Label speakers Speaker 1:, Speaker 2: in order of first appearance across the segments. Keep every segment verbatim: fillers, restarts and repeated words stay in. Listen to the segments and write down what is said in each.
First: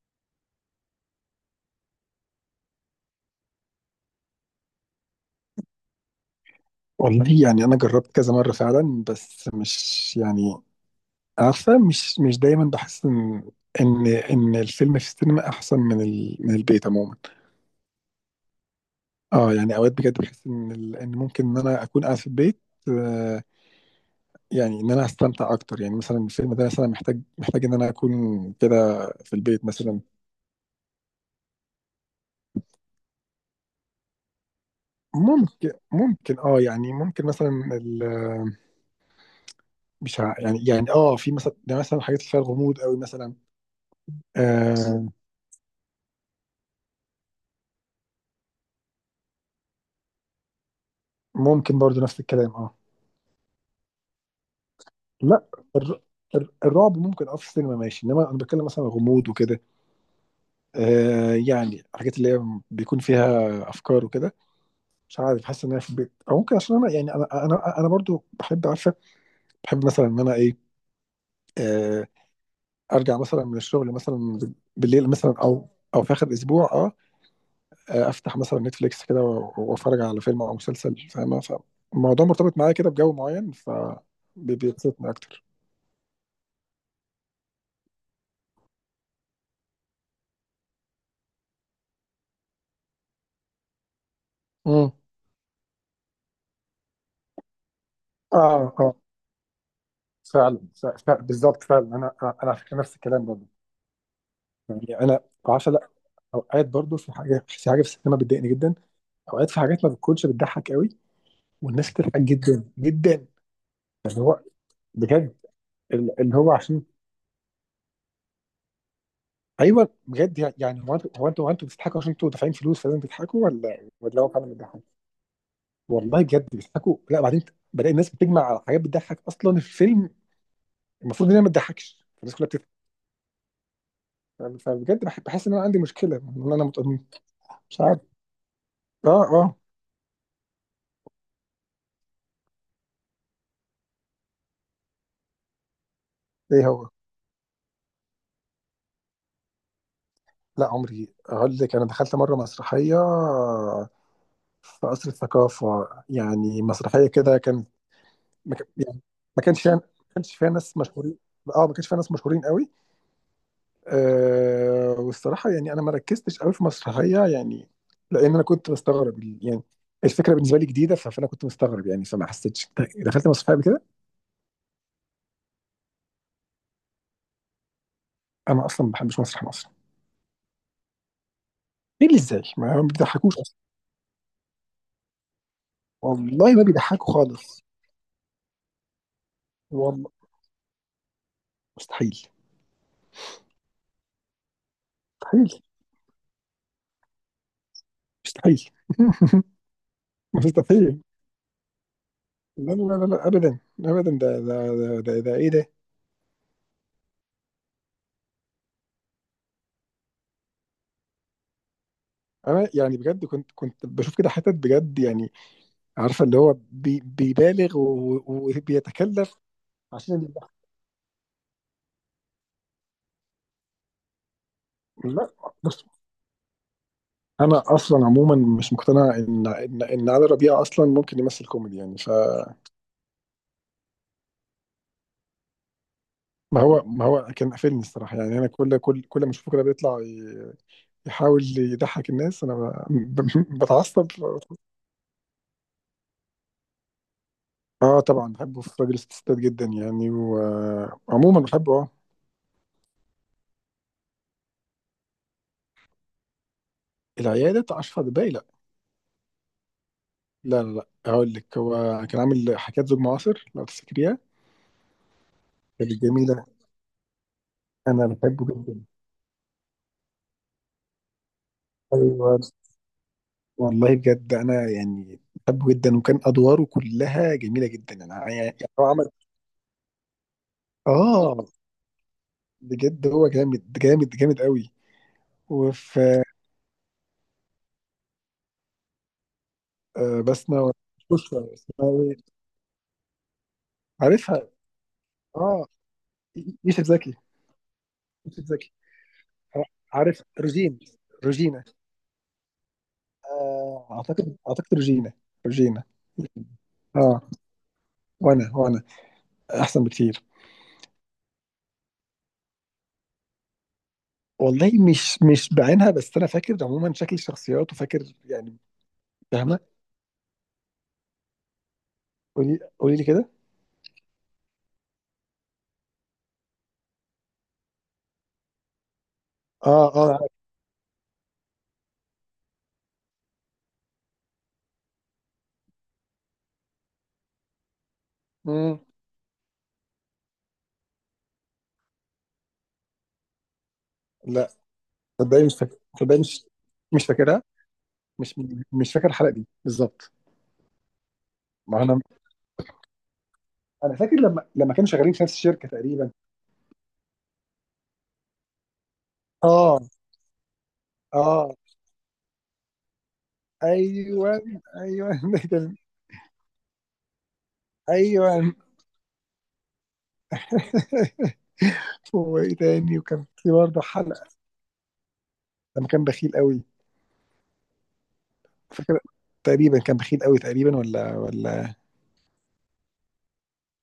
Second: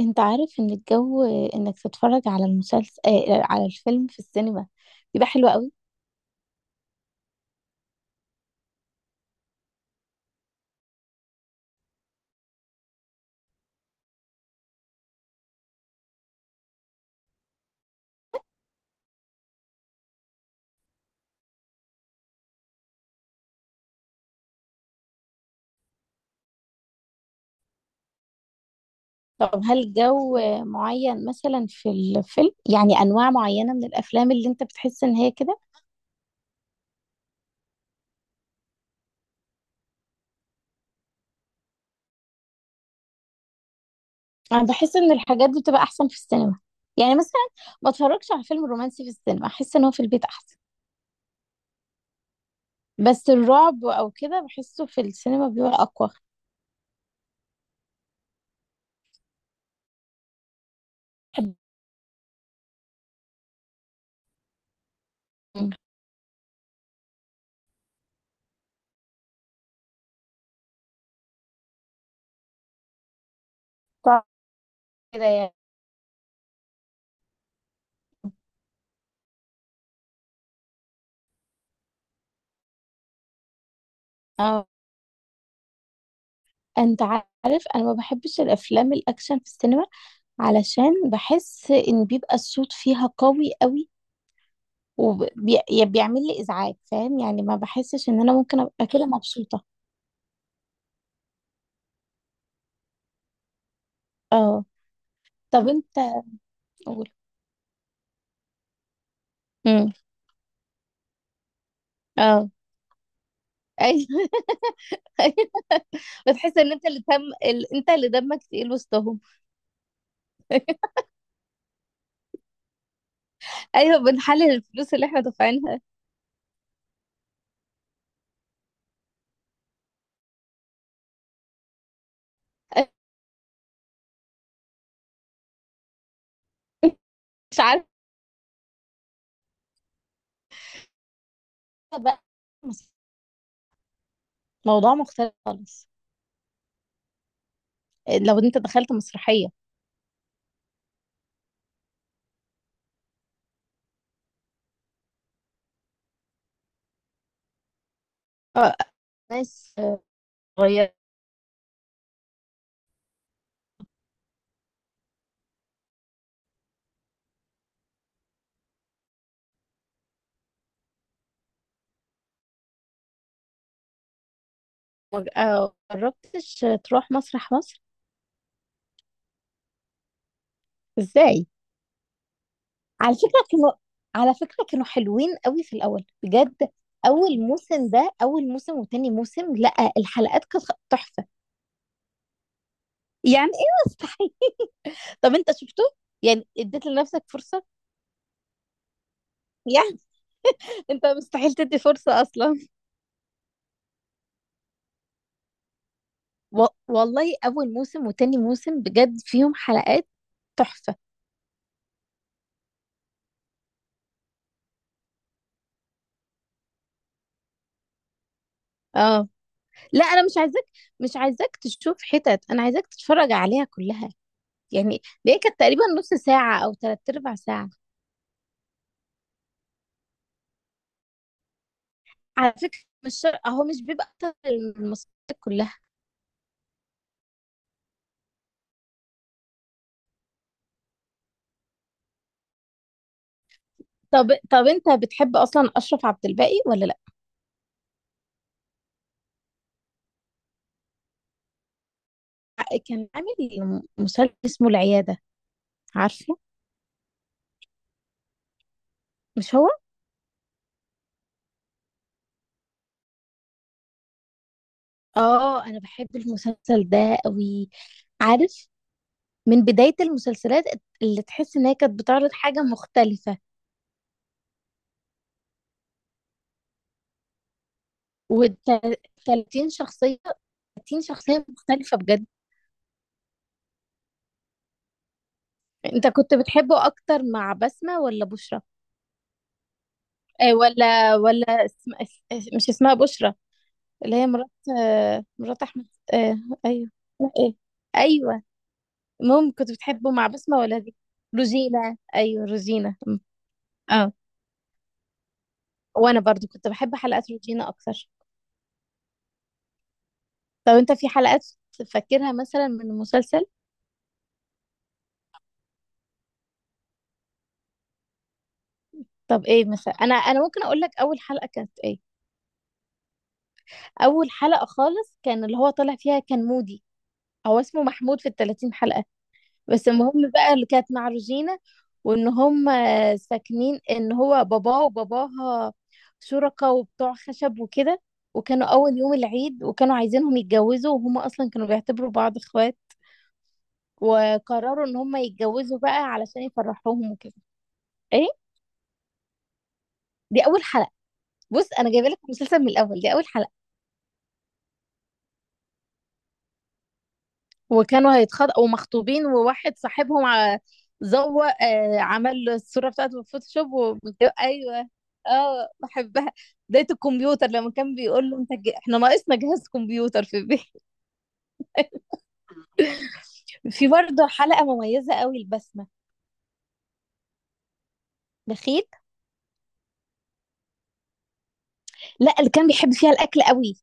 Speaker 1: انت عارف ان الجو انك تتفرج على المسلسل آه على الفيلم في السينما بيبقى حلو قوي.
Speaker 2: والله يعني انا جربت كذا مره فعلا، بس مش يعني عارفه، مش مش دايما بحس ان ان ان الفيلم في السينما احسن من ال... من البيت عموما. اه يعني اوقات بجد بحس ان ال... ان ممكن ان انا اكون قاعد في البيت. آه، يعني ان انا هستمتع اكتر، يعني مثلا الفيلم ده مثلا محتاج محتاج ان انا اكون كده في
Speaker 1: طب
Speaker 2: البيت
Speaker 1: هل
Speaker 2: مثلا.
Speaker 1: جو معين مثلا في الفيلم، يعني انواع معينة من الافلام اللي انت بتحس ان هي كده؟
Speaker 2: ممكن ممكن اه يعني ممكن مثلا ال... مش ع- يعني يعني اه في مثلا، ده مثلا حاجات اللي فيها الغموض قوي مثلا.
Speaker 1: انا بحس
Speaker 2: آه،
Speaker 1: ان الحاجات دي بتبقى احسن في السينما. يعني مثلا ما اتفرجش على فيلم رومانسي في السينما، احس ان هو في البيت احسن.
Speaker 2: ممكن برضو نفس الكلام اه.
Speaker 1: بس الرعب او كده بحسه في
Speaker 2: لا،
Speaker 1: السينما بيبقى
Speaker 2: الر...
Speaker 1: اقوى.
Speaker 2: الر- الرعب ممكن اه، في السينما ماشي، انما انا بتكلم مثلا غموض وكده. آه،
Speaker 1: بحب
Speaker 2: يعني حاجات اللي هي بيكون فيها افكار وكده. مش عارف، حاسس ان انا في البيت، او ممكن عشان انا، يعني انا انا انا برضو بحب، عارفه. بحب مثلا ان انا ايه، آه، ارجع مثلا من الشغل مثلا بالليل
Speaker 1: كده
Speaker 2: مثلا،
Speaker 1: يعني.
Speaker 2: او او في اخر اسبوع اه. آه، افتح مثلا نتفليكس كده و- واتفرج على فيلم او مسلسل، فاهمه؟ فالموضوع مرتبط معايا كده بجو معين، ف بي-
Speaker 1: اه.
Speaker 2: بيبسطني اكتر.
Speaker 1: انت عارف انا ما بحبش الافلام الاكشن في السينما، علشان بحس ان بيبقى الصوت فيها قوي قوي،
Speaker 2: امم
Speaker 1: وبيعمل لي ازعاج، فاهم يعني، ما بحسش ان انا ممكن
Speaker 2: اه
Speaker 1: ابقى
Speaker 2: اه،
Speaker 1: كده مبسوطة.
Speaker 2: فعلا ف- ف- بالظبط، فعلا انا انا على فكره نفس الكلام برضه.
Speaker 1: اه.
Speaker 2: يعني انا
Speaker 1: طب
Speaker 2: بعشق، لا،
Speaker 1: انت
Speaker 2: اوقات برضه
Speaker 1: قول.
Speaker 2: في حاجه، في حاجه في السينما بتضايقني جدا. اوقات في حاجات ما
Speaker 1: امم.
Speaker 2: بتكونش بتضحك قوي، والناس بتضحك
Speaker 1: اه،
Speaker 2: جدا جدا،
Speaker 1: ايوه.
Speaker 2: اللي هو
Speaker 1: ايوه.
Speaker 2: بجد، ال- اللي هو
Speaker 1: بتحس ان
Speaker 2: عشان.
Speaker 1: انت اللي دم ال... انت اللي دمك تقيل وسطهم.
Speaker 2: ايوه، بجد. يعني هو انتوا هو انتوا هو انتوا بتضحكوا عشان انتوا دافعين فلوس فلازم تضحكوا، ولا
Speaker 1: ايوه،
Speaker 2: ولا هو فعلا
Speaker 1: بنحلل
Speaker 2: بيضحك؟
Speaker 1: الفلوس اللي احنا دافعينها.
Speaker 2: والله بجد بيضحكوا. لا، بعدين بلاقي الناس بتجمع على حاجات بتضحك، اصلا الفيلم المفروض ان هي ما تضحكش، الناس كلها بتضحك. فبجد بح- بحس ان انا عندي مشكله، ان انا مت-
Speaker 1: مش
Speaker 2: مش
Speaker 1: عارفة
Speaker 2: عارف. اه اه.
Speaker 1: بقى. مس- موضوع مختلف خالص.
Speaker 2: ايه هو؟
Speaker 1: لو انت دخلت مسرحية.
Speaker 2: لا، عمري اقول لك، انا دخلت مره مسرحيه في قصر الثقافه، يعني مسرحيه كده كان، ما كان-
Speaker 1: اه.
Speaker 2: يعني ما كانش فيها
Speaker 1: ناس
Speaker 2: ما كانش فيها ناس
Speaker 1: غير.
Speaker 2: مشهورين. اه، ما كانش فيها ناس مشهورين قوي. آه، والصراحه يعني انا ما ركزتش قوي في مسرحيه يعني، لان انا كنت مستغرب يعني، الفكره بالنسبه لي جديده، ف- فانا كنت مستغرب يعني، فما حسيتش، دخلت مسرحيه قبل كده.
Speaker 1: ما جربتش تروح مسرح مصر؟
Speaker 2: انا اصلا ما بحبش مسرح مصر.
Speaker 1: ازاي؟
Speaker 2: ايه اللي ازاي؟ ما
Speaker 1: على
Speaker 2: بيضحكوش
Speaker 1: فكرة
Speaker 2: اصلا.
Speaker 1: كانوا على فكرة كانوا حلوين قوي في الأول
Speaker 2: والله ما
Speaker 1: بجد.
Speaker 2: بيضحكوا
Speaker 1: أول
Speaker 2: خالص.
Speaker 1: موسم، ده أول موسم وتاني موسم، لأ
Speaker 2: والله
Speaker 1: الحلقات كانت خ- تحفة.
Speaker 2: مستحيل.
Speaker 1: يعني إيه مستحيل؟ طب أنت
Speaker 2: مستحيل.
Speaker 1: شفته؟ يعني اديت لنفسك فرصة؟
Speaker 2: مستحيل.
Speaker 1: يعني
Speaker 2: مستحيل.
Speaker 1: أنت مستحيل تدي فرصة أصلا.
Speaker 2: لا لا لا لا، ابدا ابدا، ده ده ده ده, ده ايه ده.
Speaker 1: و... والله، أول موسم وتاني موسم بجد فيهم حلقات تحفة.
Speaker 2: انا يعني بجد كنت كنت بشوف كده حتت، بجد يعني عارفه، اللي هو بي بيبالغ و-
Speaker 1: اه.
Speaker 2: وبيتكلف،
Speaker 1: لا،
Speaker 2: عشان
Speaker 1: أنا مش
Speaker 2: اللي-.
Speaker 1: عايزاك مش عايزاك تشوف حتت، أنا عايزاك تتفرج عليها كلها. يعني
Speaker 2: لا
Speaker 1: دي كانت تقريبا
Speaker 2: بص،
Speaker 1: نص ساعة أو تلات أرباع
Speaker 2: انا
Speaker 1: ساعة.
Speaker 2: اصلا عموما مش مقتنع ان ان ان علي ربيع اصلا ممكن يمثل كوميدي، يعني فما.
Speaker 1: على فكرة، مش شر... هو مش بيبقى أكتر المسلسلات كلها؟
Speaker 2: هو، ما هو كان قافلني الصراحه يعني، انا كل كل كل ما اشوفه كده بيطلع ي- يحاول يضحك الناس، انا ب- ب- بتعصب.
Speaker 1: طب طب أنت بتحب أصلا أشرف عبد الباقي ولا لأ؟
Speaker 2: اه طبعا، بحبه في راجل ستات جدا يعني، وعموما بحبه اه.
Speaker 1: كان عامل مسلسل اسمه العيادة، عارفه؟
Speaker 2: العيادة بتاع أشرف عباي؟ لا.
Speaker 1: مش هو؟
Speaker 2: لا لا لا، هقول لك، هو كان عامل حكاية زوج معاصر، لو تفتكريها،
Speaker 1: اه، أنا
Speaker 2: كانت
Speaker 1: بحب
Speaker 2: جميلة.
Speaker 1: المسلسل ده قوي.
Speaker 2: أنا بحبه
Speaker 1: عارف،
Speaker 2: جدا.
Speaker 1: من بداية المسلسلات اللي تحس إن هي كانت بتعرض
Speaker 2: أيوة،
Speaker 1: حاجة مختلفة.
Speaker 2: والله بجد أنا يعني بحبه جدا، وكان أدواره كلها جميلة جدا، يعني يعني هو عمل.
Speaker 1: و30 شخصية، تلاتين شخصية
Speaker 2: آه،
Speaker 1: مختلفة بجد.
Speaker 2: بجد هو جامد جامد جامد قوي.
Speaker 1: أنت
Speaker 2: وفي،
Speaker 1: كنت بتحبه أكتر مع بسمة ولا بشرى؟
Speaker 2: آه،
Speaker 1: آه،
Speaker 2: بسمة.
Speaker 1: ولا
Speaker 2: وشوشة
Speaker 1: ولا
Speaker 2: اسمها
Speaker 1: اسم...
Speaker 2: إيه؟
Speaker 1: اس- مش اسمها بشرى؟ اللي هي
Speaker 2: عارفها.
Speaker 1: مرات، آه، مرات
Speaker 2: آه،
Speaker 1: احمد. آه.
Speaker 2: يوسف
Speaker 1: ايوه.
Speaker 2: زكي.
Speaker 1: اسمها ايه؟ ايوه.
Speaker 2: يوسف زكي.
Speaker 1: المهم،
Speaker 2: ع-
Speaker 1: كنت بتحبه
Speaker 2: عارف؟
Speaker 1: مع بسمة
Speaker 2: روجين
Speaker 1: ولا دي؟
Speaker 2: روجينا.
Speaker 1: روجينا، ايوه روجينا م.
Speaker 2: آه،
Speaker 1: اه.
Speaker 2: اعتقد اعتقد روجينا. روجينا
Speaker 1: وانا برضو كنت بحب
Speaker 2: اه.
Speaker 1: حلقات روجينا اكتر.
Speaker 2: وانا وانا احسن بكتير.
Speaker 1: طب انت في حلقات تفكرها مثلا من المسلسل؟
Speaker 2: والله مش مش بعينها، بس انا فاكر عموما شكل الشخصيات، وفاكر يعني،
Speaker 1: طب
Speaker 2: فاهمه؟
Speaker 1: ايه مثلا، انا انا ممكن اقول لك اول حلقة كانت ايه.
Speaker 2: قولي، قولي لي كده.
Speaker 1: اول حلقة خالص كان اللي هو طالع فيها كان مودي، هو اسمه محمود في ال التلاتين حلقة.
Speaker 2: اه
Speaker 1: بس
Speaker 2: اه،
Speaker 1: المهم
Speaker 2: عارف.
Speaker 1: بقى اللي كانت مع روجينا، وان هم ساكنين ان هو باباه وباباها شركاء وبتوع خشب وكده، وكانوا
Speaker 2: مم.
Speaker 1: اول يوم العيد وكانوا عايزينهم يتجوزوا وهم اصلا كانوا بيعتبروا بعض اخوات،
Speaker 2: لا،
Speaker 1: وقرروا ان هم
Speaker 2: صدقني مش فاكر،
Speaker 1: يتجوزوا بقى
Speaker 2: صدقني
Speaker 1: علشان
Speaker 2: مش مش
Speaker 1: يفرحوهم وكده.
Speaker 2: فاكرها،
Speaker 1: ايه،
Speaker 2: مش مش فاكر الحلقه دي بالظبط.
Speaker 1: دي اول حلقة. بص
Speaker 2: ما
Speaker 1: انا
Speaker 2: انا
Speaker 1: جايبه لك المسلسل من الاول، دي اول حلقة.
Speaker 2: انا فاكر لما لما كانوا شغالين في نفس الشركه تقريبا.
Speaker 1: وكانوا هيتخطبوا ومخطوبين، وواحد
Speaker 2: اه
Speaker 1: صاحبهم ع-
Speaker 2: اه.
Speaker 1: زوق، آه، عمل له الصورة بتاعته في الفوتوشوب و...
Speaker 2: ايوه
Speaker 1: ايوه،
Speaker 2: ايوه. ده
Speaker 1: اه
Speaker 2: كان-.
Speaker 1: بحبها. بداية الكمبيوتر لما كان بيقول له انت
Speaker 2: ايوه.
Speaker 1: ج... احنا ناقصنا جهاز كمبيوتر في البيت.
Speaker 2: وايه تاني؟ وكان في برضه
Speaker 1: في برضه
Speaker 2: حلقه
Speaker 1: حلقة مميزة قوي،
Speaker 2: لما
Speaker 1: البسمة
Speaker 2: كان بخيل قوي،
Speaker 1: بخيت.
Speaker 2: فاكر؟ تقريبا كان بخيل قوي تقريبا، ولا ولا؟
Speaker 1: لا، اللي كان بيحب فيها الأكل قوي،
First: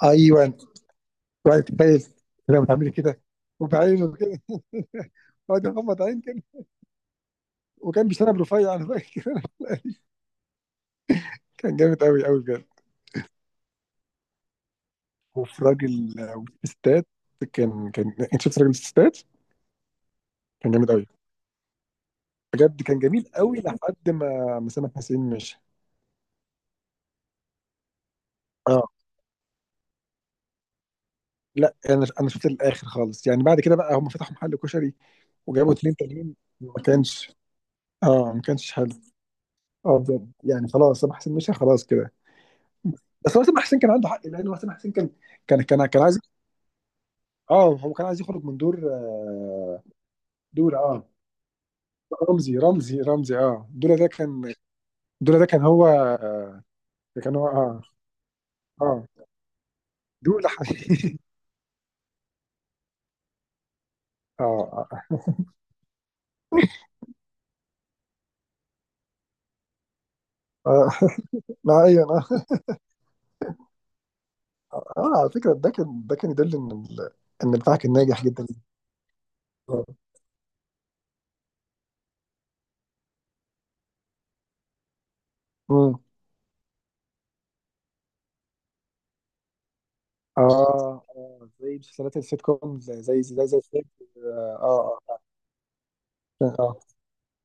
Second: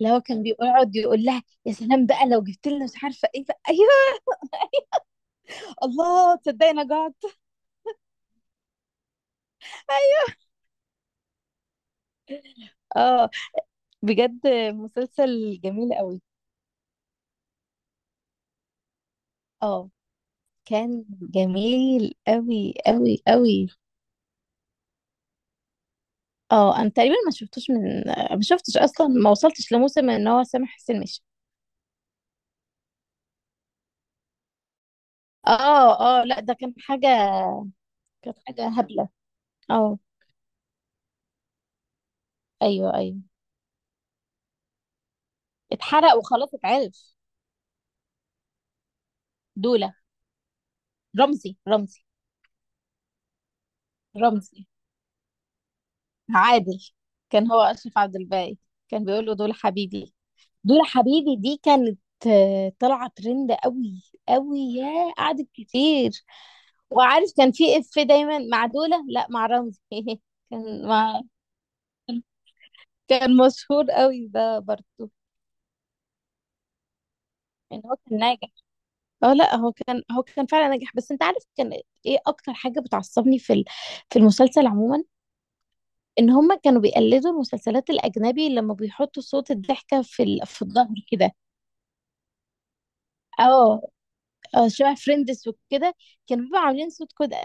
Speaker 1: اللي هو كان
Speaker 2: ايوه،
Speaker 1: بيقعد يقول لها
Speaker 2: وقعد
Speaker 1: يا
Speaker 2: تتخيل
Speaker 1: سلام بقى لو
Speaker 2: لما
Speaker 1: جبت لنا
Speaker 2: تعملي
Speaker 1: مش
Speaker 2: كده،
Speaker 1: عارفة ايه بقى. ايوه.
Speaker 2: وبعينه كده.
Speaker 1: أيوه.
Speaker 2: وقعد يغمض عين
Speaker 1: الله
Speaker 2: كده،
Speaker 1: تصدقي انا جعت.
Speaker 2: وكان بيشتغل برفيع، انا فاكر.
Speaker 1: أيوه.
Speaker 2: كان جامد قوي قوي بجد.
Speaker 1: اه، بجد مسلسل
Speaker 2: وفي
Speaker 1: جميل
Speaker 2: راجل
Speaker 1: قوي.
Speaker 2: وستات، كان، كان انت شفت راجل الستات؟
Speaker 1: اه،
Speaker 2: كان جامد
Speaker 1: كان
Speaker 2: قوي.
Speaker 1: جميل قوي
Speaker 2: بجد كان
Speaker 1: قوي
Speaker 2: جميل قوي
Speaker 1: قوي.
Speaker 2: لحد ما ما سامح حسين مشي.
Speaker 1: اه، انا تقريبا ما شفتوش من ما شفتش
Speaker 2: اه،
Speaker 1: اصلا، ما وصلتش لموسم ان هو سامح حسين مشي.
Speaker 2: لا، انا انا شفت الاخر خالص يعني، بعد كده بقى هم فتحوا محل كشري وجابوا اتنين
Speaker 1: اه، اه،
Speaker 2: تانيين،
Speaker 1: لا ده كان
Speaker 2: ما
Speaker 1: حاجه،
Speaker 2: كانش اه
Speaker 1: كانت
Speaker 2: ما
Speaker 1: حاجه
Speaker 2: كانش حلو.
Speaker 1: هبله. اه.
Speaker 2: اه بجد يعني، خلاص سامح حسين مشى، خلاص كده.
Speaker 1: ايوه، ايوه،
Speaker 2: بس هو سامح حسين كان عنده حق، لان هو سامح حسين كان كان كان كان
Speaker 1: اتحرق
Speaker 2: عايز.
Speaker 1: وخلاص اتعرف.
Speaker 2: اه، هو كان عايز يخرج من دور، آه،
Speaker 1: دوله
Speaker 2: دور اه
Speaker 1: رمزي رمزي
Speaker 2: رمزي رمزي رمزي. اه، دولا ده كان
Speaker 1: رمزي.
Speaker 2: دولا ده كان هو،
Speaker 1: عادل.
Speaker 2: كان هو
Speaker 1: كان هو
Speaker 2: اه
Speaker 1: اشرف عبد الباقي،
Speaker 2: اه،
Speaker 1: كان بيقول له دول حبيبي.
Speaker 2: دولا
Speaker 1: دول
Speaker 2: حبيبي.
Speaker 1: حبيبي، دي كانت آه، طالعه ترند قوي قوي.
Speaker 2: اه
Speaker 1: يا
Speaker 2: اه،
Speaker 1: قعدت كتير. وعارف كان في اف دايما مع دولة، لا مع رمزي. كان
Speaker 2: آه.
Speaker 1: مع
Speaker 2: لا ايوه انا.
Speaker 1: كان مشهور قوي ده
Speaker 2: اه
Speaker 1: برضه.
Speaker 2: على فكره، ده كان ده كان يدل ان ال- ان البتاع
Speaker 1: يعني
Speaker 2: كان
Speaker 1: هو كان
Speaker 2: ناجح جدا.
Speaker 1: ناجح. اه لا، هو كان هو كان فعلا ناجح. بس انت عارف كان، ايه اكتر حاجة بتعصبني في ال- في المسلسل عموما؟
Speaker 2: مم.
Speaker 1: ان هما كانوا بيقلدوا المسلسلات الاجنبي لما بيحطوا صوت الضحكة في ال... في الظهر
Speaker 2: اه
Speaker 1: كده.
Speaker 2: اه، زي مسلسلات السيت كوم، زي زي زي زي
Speaker 1: اه،
Speaker 2: فريندز. اه
Speaker 1: اه شبه
Speaker 2: اه
Speaker 1: فريندز وكده، كانوا
Speaker 2: اه.
Speaker 1: بيبقوا
Speaker 2: آه.
Speaker 1: عاملين صوت كده.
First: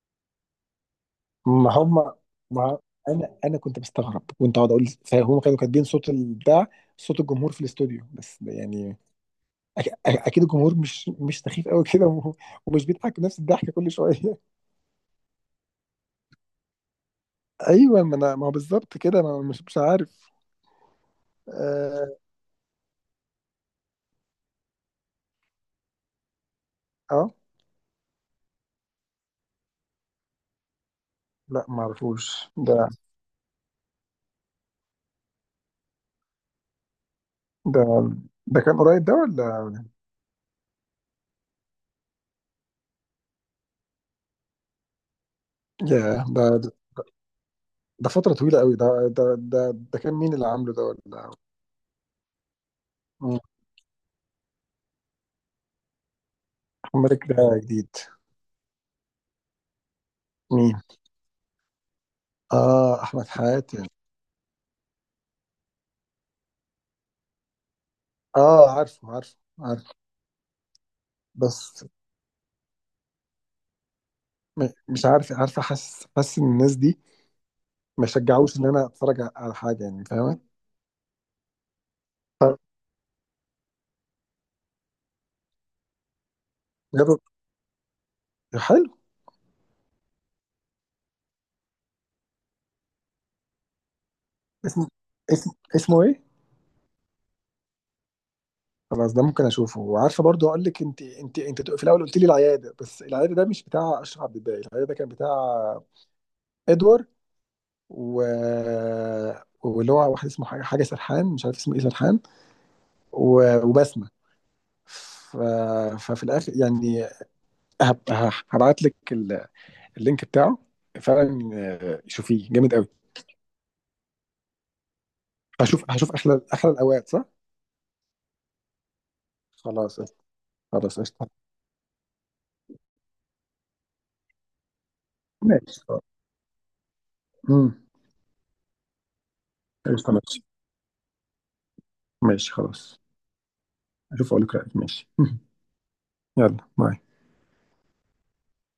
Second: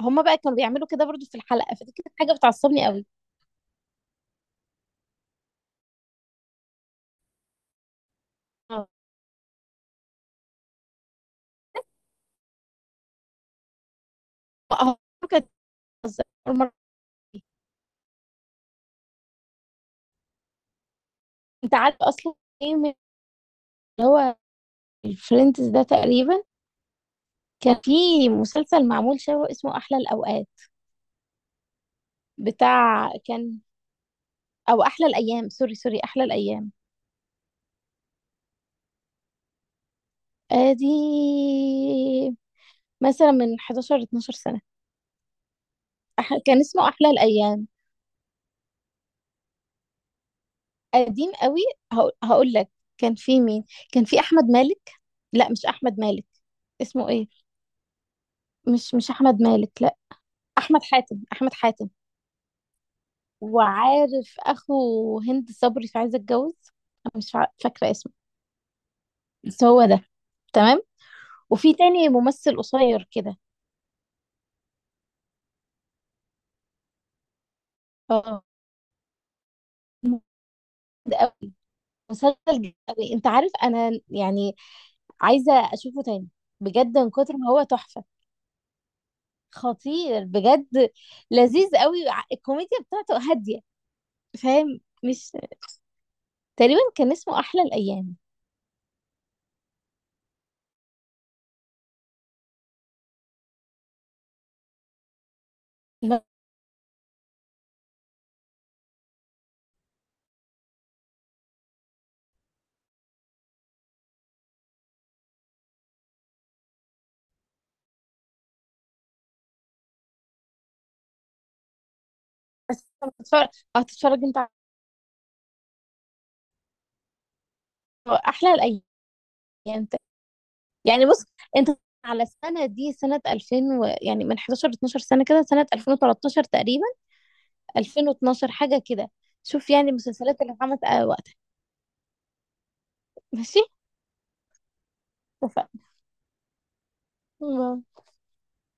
Speaker 1: هما بقى كانوا بيعملوا كده برضه في
Speaker 2: ما
Speaker 1: الحلقة، فدي
Speaker 2: هم،
Speaker 1: كانت حاجة
Speaker 2: ما
Speaker 1: بتعصبني قوي.
Speaker 2: انا، انا كنت بستغرب، كنت اقعد اقول، فهم كانوا كاتبين صوت البتاع، صوت الجمهور في الاستوديو بس
Speaker 1: اه.
Speaker 2: يعني. أك- اكيد الجمهور مش مش سخيف قوي كده، و- ومش بيضحك نفس الضحكه كل شويه.
Speaker 1: آه، كانت بتهزر.
Speaker 2: ايوه، ما انا، ما هو بالظبط كده، ما أنا مش مش عارف
Speaker 1: أنت عارف
Speaker 2: اه،
Speaker 1: أصلًا إيه من اللي هو الfriends ده تقريبًا،
Speaker 2: آه.
Speaker 1: كان في مسلسل معمول شبهه اسمه أحلى الأوقات.
Speaker 2: لا ما اعرفوش ده.
Speaker 1: بتاع كان، أو أحلى الأيام، سوري سوري، أحلى الأيام.
Speaker 2: ده ده كان قريب ده ولا؟
Speaker 1: آدي مثلًا من احد عشر اتناشر سنة.
Speaker 2: يا
Speaker 1: أح كان
Speaker 2: ده!
Speaker 1: اسمه أحلى الأيام.
Speaker 2: ده فترة طويلة قوي، ده ده ده ده كان مين اللي عامله ده ولا؟
Speaker 1: قديم قوي. هاقو هاقول لك، كان
Speaker 2: مم.
Speaker 1: في مين. كان في أحمد مالك، لأ مش أحمد مالك، اسمه
Speaker 2: الملك
Speaker 1: إيه؟
Speaker 2: ده جديد.
Speaker 1: مش مش أحمد مالك، لأ
Speaker 2: مين؟
Speaker 1: أحمد حاتم، أحمد حاتم.
Speaker 2: اه، احمد حاتم.
Speaker 1: وعارف اخو هند صبري في عايزه اتجوز، انا مش فا- فاكره اسمه.
Speaker 2: اه، عارفه عارفه
Speaker 1: بس هو
Speaker 2: عارفه.
Speaker 1: ده، تمام. وفي
Speaker 2: بس،
Speaker 1: تاني ممثل قصير كده.
Speaker 2: م- مش عارف، عارفه، حاسس حاسس ان الناس دي ما
Speaker 1: اه.
Speaker 2: شجعوش ان انا اتفرج ع- على حاجة يعني، فاهمة؟
Speaker 1: مسلسل
Speaker 2: طب.
Speaker 1: جامد أوي. انت عارف، انا يعني عايزه اشوفه تاني، بجد من
Speaker 2: جابوا-.
Speaker 1: كتر ما هو تحفه،
Speaker 2: حلو.
Speaker 1: خطير بجد، لذيذ قوي، ع- الكوميديا بتاعته هاديه، فاهم
Speaker 2: اسم
Speaker 1: مش.
Speaker 2: اسم اسمه ايه؟
Speaker 1: تقريبا كان اسمه احلى الايام.
Speaker 2: خلاص، ده ممكن اشوفه، وعارفه برضو، اقول لك، انت انت انت في الاول قلت لي العياده، بس العياده ده مش بتاع اشرف عبد الباقي، العياده ده كان بتاع ادوار، و... واللي هو واحد اسمه حاجة حاجة سرحان، مش عارف اسمه ايه، سرحان، و... وبسمة. ف... ففي الاخر يعني، هب... ه- هبعت لك ال- اللينك بتاعه فعلا. آه، شوفيه جامد
Speaker 1: بس
Speaker 2: قوي.
Speaker 1: هتتفرج هتتفرج انت على
Speaker 2: هشوف هشوف احلى احلى الاوقات، صح؟
Speaker 1: احلى الايام.
Speaker 2: خلاص قشطة. خلاص
Speaker 1: يعني بص
Speaker 2: قشطة.
Speaker 1: انت، على السنه دي سنه ألفين و... يعني من حداشر ل اتناشر سنه كده، سنه
Speaker 2: ماشي خلاص.
Speaker 1: الفين وتلتاشر تقريبا.
Speaker 2: امم
Speaker 1: ألفين واثنا عشر حاجه كده. شوف يعني
Speaker 2: قشطة.
Speaker 1: المسلسلات
Speaker 2: ماشي
Speaker 1: اللي اتعملت آه، وقتها.
Speaker 2: ماشي خلاص.
Speaker 1: ماشي.
Speaker 2: اشوف، اقول لك رأيك، ماشي. يلا باي.
Speaker 1: اتفقنا.